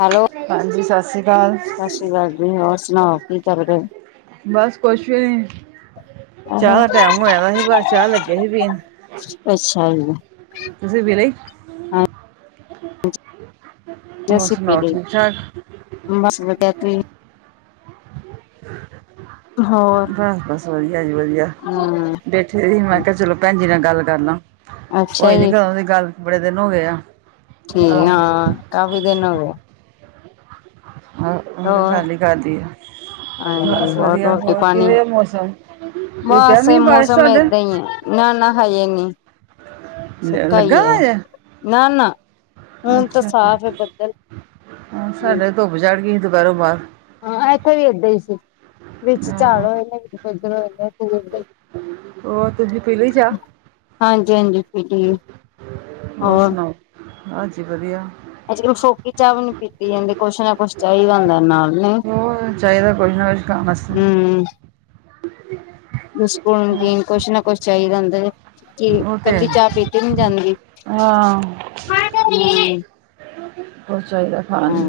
Hello, ਹਾਂਜੀ ਸਤਿ ਸ੍ਰੀ ਅਕਾਲ ਸਤਿ ਸ਼੍ਰੀ ਅਕਾਲ ਜੀ, ਹੋਰ ਸੁਣਾਓ ਕੀ ਕਰ ਰਹੇ ਹੋ? ਬਸ ਕੁਛ ਵੀ ਨੀ, ਚਾਹ ਦਾ ਟੈਮ ਹੋਇਆ ਸੀ, ਬਸ ਚਾਹ ਲੱਗੇ ਸੀ ਪੀਣ। ਅੱਛਾ ਜੀ। ਤੁਸੀ ਵੇਲੇ ਈ ਹੋਰ ਜੈਸੀੇ ਸੁਣਾਓ ਪੀਲੇ ਠੀਕ ਠਾਕ ਬਸ ਵਲੈਤੀ ਹੋਰ [unintelligible] ਬਸ ਬਸ ਵਧੀਆ ਜੀ ਵਧੀਆ ਹਮ ਬੈਠੇ ਰ ਮੈਂ ਕਿਹਾ ਚਲੋ। ਭੈਣ ਜ ਨਾਲ ਗੱਲ ਕਰ ਲਾਂ ਅੱਛਾ ਹੋਈ ਨੀ ਜੀ ਕਦੋਂ ਦੀ ਗੱਲ ਬੜੇ ਦਿਨ ਹੋ ਗਏ ਆ। ਠੀਕ ਆਹ ਹਾਂ ਕਾਫੀ ਦਿਨ ਹੋ ਗਏ ਉਹ ਹੋਰ ਗਾਲ ਈ ਕਰਦੀ ਆ। ਹਾਂਜੀ ਬਸ ਵਧੀਆ ਰੋਟੀ ਹੋਰ ਪਾਣੀ ਕੀਵੈ ਦਾ ਮੌਸਮ ਰੁਕਿਆ ਬਸ ਨਿ ਬਾਰਿਸ਼ ਮੌਸਮ ਤੁਹਾਡੇ। ਏਦਾਂ ਹੀ ਹੈ ਨਾ ਨਾ ਹਜੇ ਨੀ ਸੁਕਾ ਹੀ ਲੱਗਾ ਵਾ ਹੈ ਹਜੇ ਹੁਣ ਤਾਂ ਅੱਛਾ ਜੀ ਸਾਫ਼ ਹੈ ਬੱਦਲ ਹਾਂ ਸਾਡੇ ਹਾਂਜੀ ਧੁੱਪ ਚੜ ਗਈ ਸੀ ਦੁਪਹਿਰੋਂ ਬਾਅਦ। ਹਾਂ ਇੱਥੇ ਵੀ ਏਦਾਂ ਹੀ ਸੀ ਵਿੱਚ ਝਾੜ ਹਾਂ ਹੋਏ ਨੇੱਰ ਬਦਲ ਲੱਗਿਆ ਹੋਏ ਨੇ। ਹੋ ਤੁਸੀਂ ਪਹਿਲੀ ਚਾਹ। ਹਾਂਜੀ ਹਾਂਜੀ ਪੀਲੀ। ਹੋਰ ਸੁਣਾਓ ਹਾਂਜੀ ਵਧੀਆ। ਅੱਜ ਕੱਲ੍ਹ ਫੋਕੀ ਚਾਹ ਵੀ ਨੀ ਪੀਤੀ ਜਾਂਦੀ, ਕੁਛ ਨਾ ਕੁਛ ਚਾਹੀਦਾ ਹੁੰਦਾ ਨਾਲ। ਨਹੀਂ ਉਹ ਚਾਹੀਦਾ ਕੁਛ ਨਾ ਕੁਛ ਖਾਣ ਵਾਸਤੇ। ਬਿੱਸਕੁਟ ਨਮਕੀਨ ਕੁਛ ਨਾ ਕੁਛ ਚਾਹੀਦਾ ਹੁੰਦਾ। ਕਿ ਉਹ ਤੇ ਇਕੱਲੀ ਹੈ। ਚਾਹ ਪੀ ਕੇ ਨੀ ਜਾਂਦੀ। ਹਾਂ, ਕੁਝ ਚਾਹੀਦਾ ਖਾਨ ਨੂੰ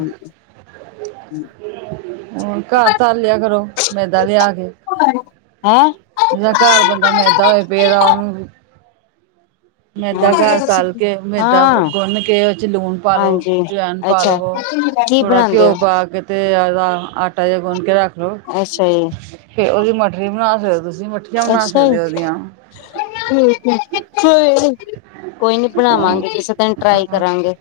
ਹ ਘਰ ਤਰ ਲਿਆ ਕਰੋ ਮੈਦਾ ਲਿਆ ਕੇ। ਹੈਂ। ਜਿਹੜਾ ਘਰ ਬੰਦਾ ਮੈਦਾ ਹੋਏ ਪਏਦਾ ਉਹਨੂੰ। ਮੈਦਾ ਘਰ ਤਲ ਕੇ ਮੈਦਾ ਗੁੰਨ ਕੇ ਉਹ ਚ ਲੂਣ ਪਾਾਲੋ ਹਾਂਜੀ ਜਵੈਨ ਪਾ ਅੱਛਾ ਲਵੋ। ਕੀ ਥੋੜਾ ਬਣਾਉਂਦੇ ਘਿਓ ਹੋ ਪਾ ਕੇ ਤੇ ਆਦਾ ਆਟਾ ਜਿਹਾ ਗੁੰਨ ਕੇ ਰੱਖ ਲੋ। ਅੱਛਾ ਜੀ ਫਿਰ ਉਹਦੀ ਮਠਰੀ ਵੀ ਬਣਾ ਸਕਦੇ ਤੁਸੀਂ ਮਠਰੀ ਅੱਛਾ ਜੀ ਠੀਕ ਹੈ ਕੋਈ ਨੀ ਬਣਾਵਾਂਗੇ ਕਿਸੇ ਦਿਨ ਟਰਾਈ ਉਹਦੀਆਂ। ਕਰਾਂਗੇ।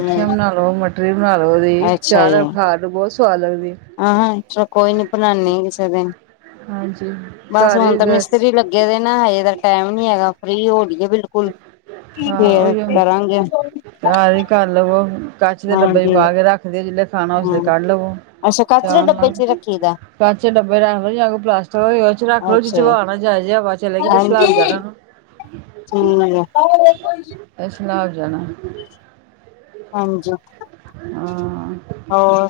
ਹਮ ਬਣਾ ਲਉ ਮਟਰਰੀ ਬਣਾ ਲਉ, ਉਹਦੀ ਚਾਹ ਨਾਲ ਖਾਆਲੋ ਬਹੁਤ ਸਵਾਦ ਲੱਗਦੀ। ਆਹਾਂ ਚਲੋ ਕੋਈ ਨੀ ਬਣਾਦੇ ਆ, ਕਿਸੇ ਦਿਨ ਹਾਂਜੀ ਬਸ ਘਰ ਹੀ ਹੁਣ ਤਾਂ ਮਿਸਤਰੀ ਲਗੇ ਅੱਗੇ ਦੇ ਨਾ ਹਜੇ ਤਾਂ ਟਾਈਮ ਨੀ ਹੈਗਾ ਫ੍ਰਰੀ ਹੋ ਬਿਲਕੁਲ ਫਰ ਕਰਾਂਗੇ। ਸਾਰੇ ਕੱਲ ਲਵੋ ਹੁਨ ਕਛ ਦੇ ਡੱਬੇ ਚ ਹਾਂਜੀ ਪਾ ਕੇ ਰੱਖਦੇਓ, ਜਿਹੇ ਖਾਣਾ ਉਸਦੇ ਹਾਂ ਕੱਢ ਲਵੋ ਅੱਛਾ ਕਚਰੇ ਚਾਹ ਡੱਬੇ ਨਾਲ। ਚ ਰੱਖੀ ਦਾ ਕੱਚੇਦੇ ਡੱਬੇ ਰੱਖ ਲਓ ਜਾਂ ਕੋਈ ਪਲਾਸਟਿਕ ਹੋ, ਉਹ ਚ ਰੱਖ ਲਓ ਚ ਅੱਛਾ ਚਬਣਾ ਜਾ ਜੇ ਹਵਾ ਜੀ ਚਲੇਗੀ ਤੇ ਹਾਂਜੀ ਸਲਾਬ ਜਾਣਾ ਨੂੰ। ਠੀਕ ਆ। ਸਾਲਬ ਜਾਣਾ। ਹਾਂਜੀ। ਹਾਂ ਹੋਰ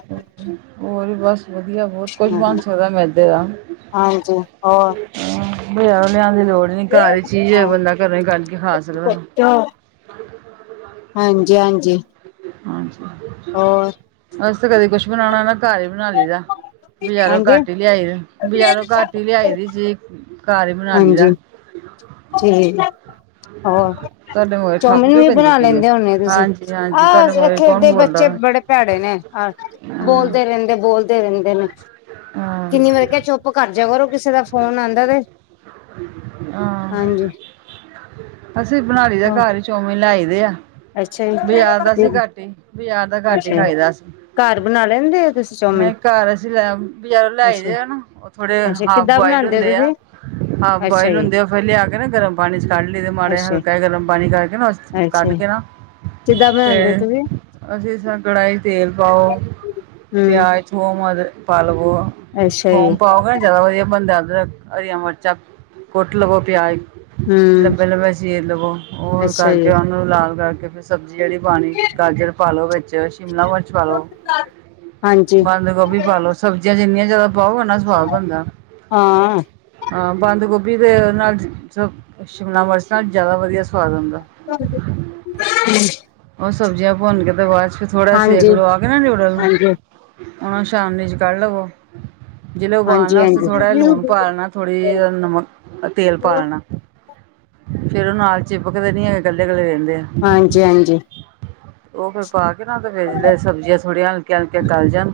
ਹੋਰ ਬਸ। ਵਧੀਆ ਬਹੁਤ ਕੁਛ ਹਮ ਬਣ ਸਕਦਾ ਮੈਦੇ ਦਾ। ਹਾਂਜੀ ਹੋਰ ਬਾਜਰ ਲੇ ਕ ਆ ਲਿਆਉਣ ਦੀ ਲੋੜ ਨੀ ਘਰ ਹੀ ਚੀਜ਼ ਹਾਂ ਬੰਦਾ ਘਰੋਂ ਹੀ ਕਦ ਕੇ ਖਾ ਸਕਦਾ ਹੈ ਜੌ ਹਾਂਜੀ ਹਾਂਜੀ। ਹਜੀ ਹੋਰ ਅਸੀ ਤਾਂ ਕਦੇ ਕੁਛ ਬਣਾਉਣਾ ਨਾ ਘਰ ਹੀ ਬਣਾ ਲਈ ਦਾ। ਬਜ਼ਾਰੋਂ ਹਾਂਜੀ ਘੱਟ ਹੀ ਲਿਆਈ ਬਜਾਰੋਂ ਘੱਟ ਹੀ ਲਿਆਈ ਦੀ ਸੀ ਘਰ ਹੀ ਬਨਾ ਲਾਇਦਾ। ਹਾਂਜੀ ਠੀਕ ਹੋਰ ਤੁਹਾਡੇ ਮੂਹਰੇ ਖੱਪ ਚੌਮਿਨ ਕਿਉਂ ਵੀ ਪੈਂਦੀ ਬਣਾ ਪਈ ਹੈ ਲੈਂਦੇ ਹਦੇ ਤੁਸੀਂ ਹਾਂਜੀ ਆ ਹਾਂਜੀ ਤੁਹਾਡੇ ਮੂਹਰੇ ਇੱਥੇ ਕੌਣ ਦੇ ਬੋਲਦਾ ਬੱਚੇ ਵਾ। ਬੜੇ ਭੈੜੇ ਨੇ ਹਾਂ ਬੋਲਦੇ ਰਹਿੰਦੇ ਬੋਲਦੇ ਰਹਿੰਦੇ ਨੇ ਹਾਂ ਕਿੰਨੀ ਵਾਰ ਕਿਆ ਚੁੱਪ ਕਰ ਜਾਇਆ ਕਰੋ ਕਿਸੇ ਦਾ ਫੋਨ ਆਂਦਾ ਤੇ ਹਾਂ ਹਾਂਜੀ ਅਸੀਂ ਬਣਾ ਲਈ ਦਾ ਹਾਂ ਘਰ ਚੋਮਿਨ ਲੈਈ ਦੇ ਆ। ਅੱਛਾ ਬਾਜ਼ਾਰ ਦਾ ਈ। ਅਸੀਂ ਘੱਟ ਈ ਬਾਜ਼ਾਰ ਦਾ ਘੱਟ ਈ ਖਾਈਦਾ ਅਸੀਂ- ਘਰ ਬਣਾ ਲੈਂਦੇ ਹੋ ਤੁਸੀਂ ਚੌਮਿਨ ਨਈ ਘਰ ਅਸੀਂ ਲੈ ਬਜਾਰੋਂ ਲੈ ਆਈ ਦੇ ਅੱਛਾ ਆ ਨਾ ਉ- ਥੋੜੇ ਅੱਛਾ ਹਾਫ਼ ਕਿੱਦਾਂ ਬੁਆਇਲ ਬਣਾਉਂਦੇ ਹੋ ਹੁੰਦੇ ਆ। ਤੁਸੀਂ ਹਾਫ਼ ਅੱਛਾ ਬੋਆਇਲ ਜੀ ਹੁੰਦੇ ਆ ਫਿਰ ਲਿਆ ਕੇ ਨਾ ਗਰਮ ਪਾਣੀ 'ਚ ਕੱਢ ਲਈ ਦੇ ਮਾੜਾ ਅੱਛਾ ਹਲਕਾ ਗਰਮ ਪਾਣੀ ਕਰਕੇ ਨਾ ਉਸ ਕੱਢ ਅੱਛਾ ਕੇ ਨਾ। ਕਿੱਦਾਂ ਬਣਾਂਦੇ ਹੋ ਤੇ ਤੁਸੀਂ ਅਸੀਂ ਤਾ ਕੜਾਈ ਹੀ ਤੇਲ ਪਾਓ ਹਮ ਪਿਆਜ, ਥੋਮ, ਅਦਰਕ ਪਾ ਲਵੋ। ਅੱਛਾ ਜੀ ਥੋਮ ਪਾਓਗੇ ਨਾ ਜਾਦਾ ਵਧੀਆ ਬਣਦਾ ਹਰੀਆਂ ਮਿਰਚਾਂ ਕੁੱਟ ਲਵੋ ਪਿਆਜ ਹਮ ਲੰਬੇ-ਲੰਬੇ ਚੀਰ ਲਵੋ ਉਹ ਅੱਛਾ ਕਰਕੇ ਜੀ ਉਹਨੂੰ ਲਾਲ ਕਰਕੇ ਫਿਰ ਸਬਜ਼ੀ ਜਿਹੜੀ ਪਾਣੀ ਗਾਜਰ ਪਾ ਲੋ ਵਿੱਚ ਸ਼ਿਮਲਾ ਮਿਰਚ ਪਾ ਲੋ ਹਾਂਜੀ ਬੰਦ ਗੋਭੀ ਪਾ ਲੋ ਸਬਜ਼ੀਆਂ ਜਿੰਨੀਆਂ ਜਾਦਾ ਪਾਓ ਉਨਾ ਸਵਾਦ ਬਣਦਾ। ਹਾਂ ਬੰਦ ਗੋਭੀ ਦੇ ਨਾਲ ਸ ਸ਼ਿਮਲਾ ਮਿਰਚ ਨਾਲ ਜਾਦਾ ਵਧੀਆ ਸਵਾਦ ਆਂਦਾ। [inaudible] ਓ ਸਬਜ਼ੀਆਂ ਭੁੰਨ ਕੇ ਤੇ ਬਾਦ 'ਚ ਫਿਰ ਥੋੜ੍ਹਾ ਹਾਂਜੀ ਸੇਕ ਲਵਾ ਕੇ ਨਾ ਨਿਊਡਲ ਨੂੰ ਹਾਂਜੀ ਉਨੂੰ ਛਾਣਣੀ 'ਚ ਕੱਢ ਲਵੋ। ਜਿਲੇ ਹਾਂਜੀ ਹਾਂਜੀ ਉਬਾਲਣਾ ਉਸ ਤੇ ਥੋੜ੍ਹਾ ਜਿਹਾ ਲੂਣ ਪਾ ਲੈਣਾ ਥੋੜ੍ਹੀ ਜਿਹੀ ਨਮਕ ਤੇਲ ਪਾ ਲੈਣਾ ਫਿਰ ਉਹ ਨਾਲ ਚਿਪਕਦੇ ਨੀ ਹੈਗੇ ਕੱਲੇ-ਕੱਲੇ ਰੈਂਦੇ ਆ। ਹਾਂਜੀ-ਹਾਂਜੀ ਉਹ ਫਿਰ ਪਾ ਕੇ ਨਾ ਤੇ ਫਿਰ ਸਬਜ਼ੀਆਂ ਥੋੜ੍ਹੀਆਂ ਹਲਕੀਆਂ-ਹਲਕੀਆਂ ਗਲ ਜਣ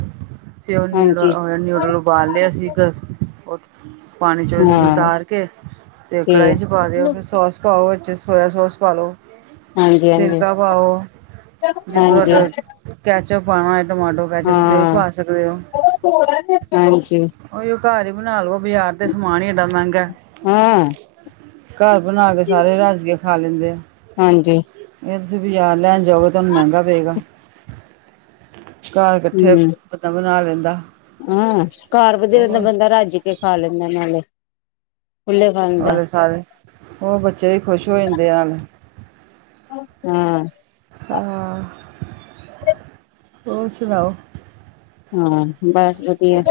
ਤੇ ਓ ਹਾਂਜੀ ਹਾਂਜੀ ਨਿਊਡਲ-ਨਿਊਡਲ ਉਬਾਲ ਲਿਆ ਸੀ ਤਾ ਓ ਪਾਣੀ 'ਚ ਹਾਂ ਉਤਾਰ ਕੇ ਤੇ ਕੜਾਹੀ 'ਚ ਪਾ ਦਿਓ ਫਿਰ ਸੋਸ ਪਾਓ ਵਿੱਚ ਸੋਇਆ ਸੋਸ ਪਾ ਲਓ। ਹਾਂਜੀ-ਹਾਂਜੀ ਸਿਰਕਾ ਪਾਓ ਜੇ ਤੁਹਾਡਾ ਕੈਚਅਪ ਪਾਉਣਾ ਹੈ ਟਮਾਟੋ ਵੈਸੇ ਤੁਸੀਂ ਉਹ ਵੀ ਹਾਂ ਪਾ ਸਕਦੇ ਹੋ। ਹਾਂਜੀ ਉਹੀੳ ਘਾਰ ਹੀ ਬਣਾ ਲੋ ਬਾਜ਼ਾਰ ਤੇ ਸਮਾਨ ਹੀ ਏਡਾ ਮਹਿੰਗਾ। ਹਾਂ ਘਰ ਬਣਾ ਕੇ ਸਾਰੇ ਰੱਜ਼ ਕੇ ਖਾ ਲੈਂਦੇ ਆ। ਹਾਂਜੀ ਇਹ ਤੁਸੀਂ ਵੀ ਬਾਜ਼ਰ ਲੈਣ ਜਾਓਗੇ ਤੁਹਾਨੂੰ ਮਹਿੰਗਾ ਪਏਗਾ। ਘਰ ਕੱਠੇ ਹਮ ਪਤਾ ਬਣਾ ਲੈਂਦਾ। ਹਾਂ ਘਰ ਵਧੀਆ ਰੈਂਦਾ ਉਹ ਬੰਦਾ ਰੱਜ ਕੇ ਖਾ ਲੈਂਦਾ ਨਾਲੇ ਖੁੱਲੇ ਖਾਣ ਦਾ ਓ ਸਾਰੇ ਬੱਚੇ ਵੀ ਖੁਸ਼ ਹੋ ਜਾਂਦੇ ਆ ਨਾਲੇ ਹੂੰ ਆਂ [inaudible] ਹੋਰ ਸੁਣਾਓ। ਹਾਂ ਬਸ ਵਧੀਆ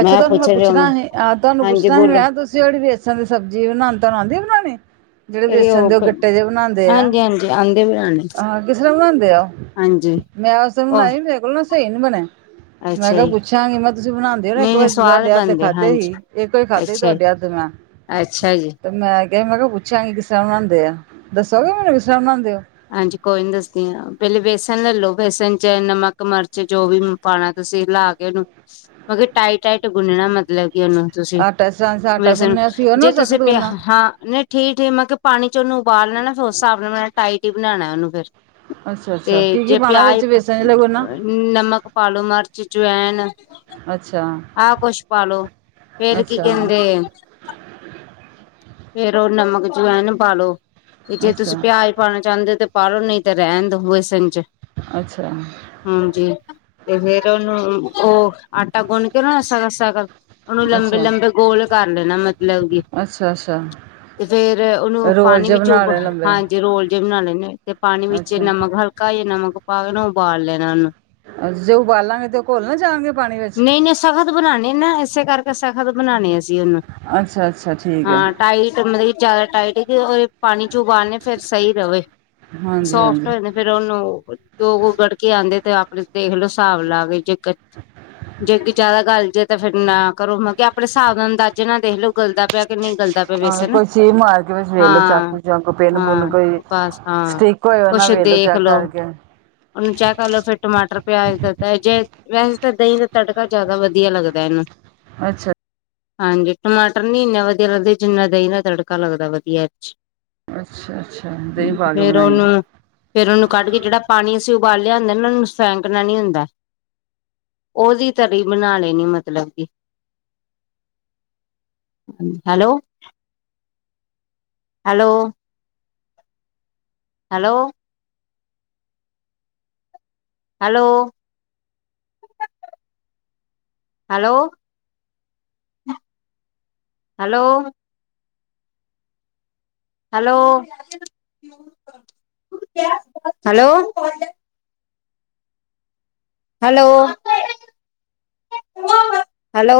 ਅੱਛਾ ਤੁਆਨੂੰ ਮੈਂ ਪੁੱਛਣਾ ਹੀ ਹ ਤੁਆਨੂੰ ਹਾਂਜੀ ਪੁੱਛਣਾ ਹੀ ਬੋਲੋ ਮੈਂ ਤੁਸੀਂ ਹੋ ਵੇਸਣ ਦੀ ਸਬਜ਼ੀ ਬਣਾਂਦੇ ਤੁਆਨੂੰ ਆਂਦੀ ਬਣਾਣੀ। ਜਿਹੜੇ ਵੇਸਣ ਦੇ ਉਹ ਗੱਟੇ ਜਿਹੇ ਬਣਾਂਦੇ ਆ। ਤੇ ਆਂਦੀ ਬਣਾਣੀ। ਹਾਂ ਕਿਸ ਤਰਾਂ ਬਣਾਉਂਦੇ ਉਹ, ਮੈਂ ਉਸ ਤਰਾਂ ਉਹ ਬਣਾਈ ਮੇਰੇ ਕੋਲੋਂ ਨਾ ਸਹੀ ਨਹੀਂ ਬਣੇ। ਮੈਂ ਅੱਛਾ ਕਿਹਾ ਜੀ ਪੁੱਛਾਂਗੀ ਮੈਂ, ਤੁਸੀਂ ਬਣਾਉਂਦੇ ਹੋ ਨਾ ਇੱਕ ਨਹੀਂ ਨਹੀਂ ਵਾਰੀ ਸਵਾਦ ਤੁਹਾਡੇ ਹੱਥ ਤੇ ਬਣਦੇ ਖਾਧੇ ਹੀ। ਹਾਂਜੀ ਇਕ ਕੋਈ ਖਾਧੇ ਹੀ ਅੱਛਾ ਜੀ ਤੁਹਾਡੇ ਹੱਥ ਦੇ ਮੈਂ। ਅੱਛਾ ਜੀ। ਤੇ ਮੈਂ ਕਿਹਾ ਮੈਂ ਕਿਹਾ ਪੁੱਛਾਂਗੀ ਕਿਸ ਤਰਾਂ ਬਣਾਉਂਦੇ ਆ, ਦੱਸੋਗੇ ਮੈਨੂੰ ਕਿਸ ਤਰਾਂ ਬਣਾਉਂਦੇ ਹੋ। ਹਾਂਜੀ ਕੋਈ ਨੀ ਦੱਸਦੀ ਹ, ਪਹਿਲੇ ਬੇਸਨ ਲੈ ਲੋ ਬੇਸਨ ਚ ਨਮਕ, ਮਿਰਚ ਜੋ ਵੀ ਪਾਣਾ ਤੁਸੀਂ ਮਿਲਾ ਕੇ ਉਹਨੂੰ ਟਾਈਟ- ਟਾਈਟ ਗੁੰਨਣਾ ਮਤਲਬ ਕਿ ਉਹਨੂੰ। ਤੁਸੀਂ ਆਟਾ ਇਸ ਤਰ੍ਹਾਂ ਅਸੀਂ ਆਟਾ ਵੈਸਨ ਗੁੰਨਿਆ ਸੀ ਜੇ ਉਹਨੂੰ ਸਖਤ ਤੁਸੀਂ ਪਿਆ ਗੁੰਨਾ ਹਾਂ। ਠੀਕ- ਠੀਕ ਮੈਂ ਕਿਹਾ ਪਾਣੀ ਚ ਉਹਨੂੰ ਉਬਾਲ ਲੇਣਾ ਫੇਰ ਉਸ ਹਿਸਾਬ ਨਾਲ ਟਾਈਟ ਹੀ ਬਣਾਉਣਾ ਉਹਨ ਫੇਰ। ਅੱਛਾ- ਅੱਛਾ, ਕੀ-ਕੀ ਪਾਉਣਾ ਵਿੱਚ ਵੇਸ- ਨਮਕ ਪਾਲੋ ਮਿਰਚ, ਜਵੈਨ ਅੱਛਾ। ਆਹ ਕੁਸ਼ਪਾਲੋ ਫੇਰ ਕੀ ਅੱਛਾ ਕਿਹਿੰਦੇ ਫੇਰ ਉਹ ਨਮਕ, ਜਵੈਨ ਪਾਲੋ। ਤੇ ਅੱਛਾ ਜੇ ਤੁਸੀਂ ਅੱਛਾ ਪਿਆਜ ਪਾਉਣਾ ਚਾਹੁੰਦੇ ਹੋ ਤੇ ਪਾਲੋ ਨਹੀਂ ਤਾਂ ਰਹਿਣ ਦੋ ਵੇਸਨ ਚ। ਅੱਛਾ। ਹਾਂਜੀ ਤੇ ਫੇਰ ਉਹਨੂੰ ਉਹ ਆਟਾ ਗੁੰਨ ਕੇ ਉਹ ਨਾ ਸਖਾ-ਸਖਾ। ਉਹਨੂੰ ਲੰਬੇ- ਲੰਬੇ ਗੋਲ ਕਰ ਲੈਣਾ ਮਤਲਬ ਕਿ, ਅੱਛਾ- ਅੱਛਾ। ਤੇ ਫੇਰ ਉਹਨੂੰ ਰੋਲ ਪਾਣੀ ਜੇ ਵਿੱਚ ਉਬ, ਬਣਾਣੇ ਲੰਬੇ ਹਾਂਜੀ। ਤੇ ਰੋਲ ਜਿਹੇ ਬਣਾਣੇ ਨੇ, ਤੇ ਪਾਣੀ ਵਿੱਚ ਅੱਛਾ ਨਮਕ ਹਲਕਾ ਜ ਨਮਕ ਪਾ ਕੇ ਉਬਾਲ ਲੈਣਾ ਉਹਨੂੰ। ਅ ਜੇ ਉਬਾਲਾਂਗੇ ਤੇ ਉਹ ਘੋਲ ਨਾ ਜਾਣਗੇ ਪਾਣੀ ਵਿੱਚ। ਸਖਤ ਬਣਾਉਣੇ ਨਾ ਇਸੇ ਕਰਕੇ ਸਖਤ ਬਣਾਉਣੇ ਅਸੀਂ ਉਹਨੂੰ। ਅੱਛਾ ਅੱਛਾ ਠੀਕ ਹੈ ਹਾਂ ਟਾਈਟ ਮਤਲਬ ਕਿ ਜਿਆਦਾ ਟਾਈਟ, ਉਹ ਪਾਣੀ ਚ ਉਗਾਉਣੇ ਫੇਰ ਸਹੀ ਰਵੇ, ਹਾਂਜੀ ਹਾਂਜੀ ਸੋਫਟ ਹੋ ਜਾਂ। ਫੇਰ ਉਹਨੂੰ ਦੋ ਗੋ ਗੜਕੇ ਆਉਂਦੇ ਤੇ ਆਪਣੇ ਦੇਖ ਲਓ ਹਿਸਾਬ ਲਾ ਕੇ ਜੇ ਜੇ ਕੋ ਜ਼ਿਆਦਾ ਗੱਲ ਜੇ ਤਾਂ ਫੇਰ ਨਾ ਕਰੋ ਮਤਲਬ ਕਿ ਆਪਣੇ ਹਿਸਾਬ ਨਾਲ ਅੰਦਾਜ਼ੇ ਨਾਲ ਦੇਖ ਲਓ ਗਲ ਦਾ- ਪਿਆ ਕਿ, ਨਹੀਂ ਗਲਦਾ ਪਿਆ ਹਾਂ ਵੇਸਨ, ਕੋਈ ਚੀਜ਼ ਮਾਰ ਕੇ ਵਿੱਚ ਵੇਖ ਲੋ ਹਾਂ। ਚਾਕੂ ਚਾਕੂ ਪਿੰਨ ਪੁੰਨ ਹਾਂ ਕੋਈ ਬਸ ਹਾਂ ਸਟਿਕ ਹੋਏ ਉਹ ਨਾ ਕੁਛ ਵੇਖ ਲੋ ਚੈੱਕ ਦੇਖਲੋ। ਕਰਕੇ ਉਹਨੂੰ ਚੇ ਕਰ ਲੋ ਫੇਰ ਟਮਾਟਰ, ਪਿਆਜ ਦਿੱਤਾ ਹੈ ਜੇ। ਵੈਸੇ ਤਾਂ ਦਹੀਂ ਦਾ ਤੜਕਾ, ਜ਼ਿਆਦਾ ਵਧੀਆ ਲੱਗਦਾ ਇਹਨੂੰ। ਅੱਛਾ। ਹਾਂਜੀ ਟਮਾਟਰ ਨੀ ਇੰਨੇ ਵਧੀਆ ਲੱਗਦੇ, ਜਿੰਨਾ ਦਹੀਂ ਦਾ ਤੜਕਾ ਲੱਗਦਾ ਵਧੀਆ ਐਚ। ਅੱਛਾ- ਅੱਛਾ ਦਹੀਂ ਪਾਲੋ ਫੇਰ ਐਨਾਚ। ਉਹਨੂੰ ਫੇਰ ਉਹਨੂੰ ਕੱਢ ਕੇ ਜਿਹੜਾ ਪਾਣੀ ਅਸੀਂ ਉਬਾਲਿਆ ਹੁੰਦਾ ਨਾ, ਉਹਨੂੰ ਫੈਂਕਣਾ ਨਹੀਂ ਹੁੰਦਾ। ਉਹਦੀ ਤਰੀ ਬਣਾ ਲੈਣੀ ਮਤਲਬ ਕਿ। Hello. Hello. Hello. Hello, hello. Hello. Hello, hello. Hello, hello.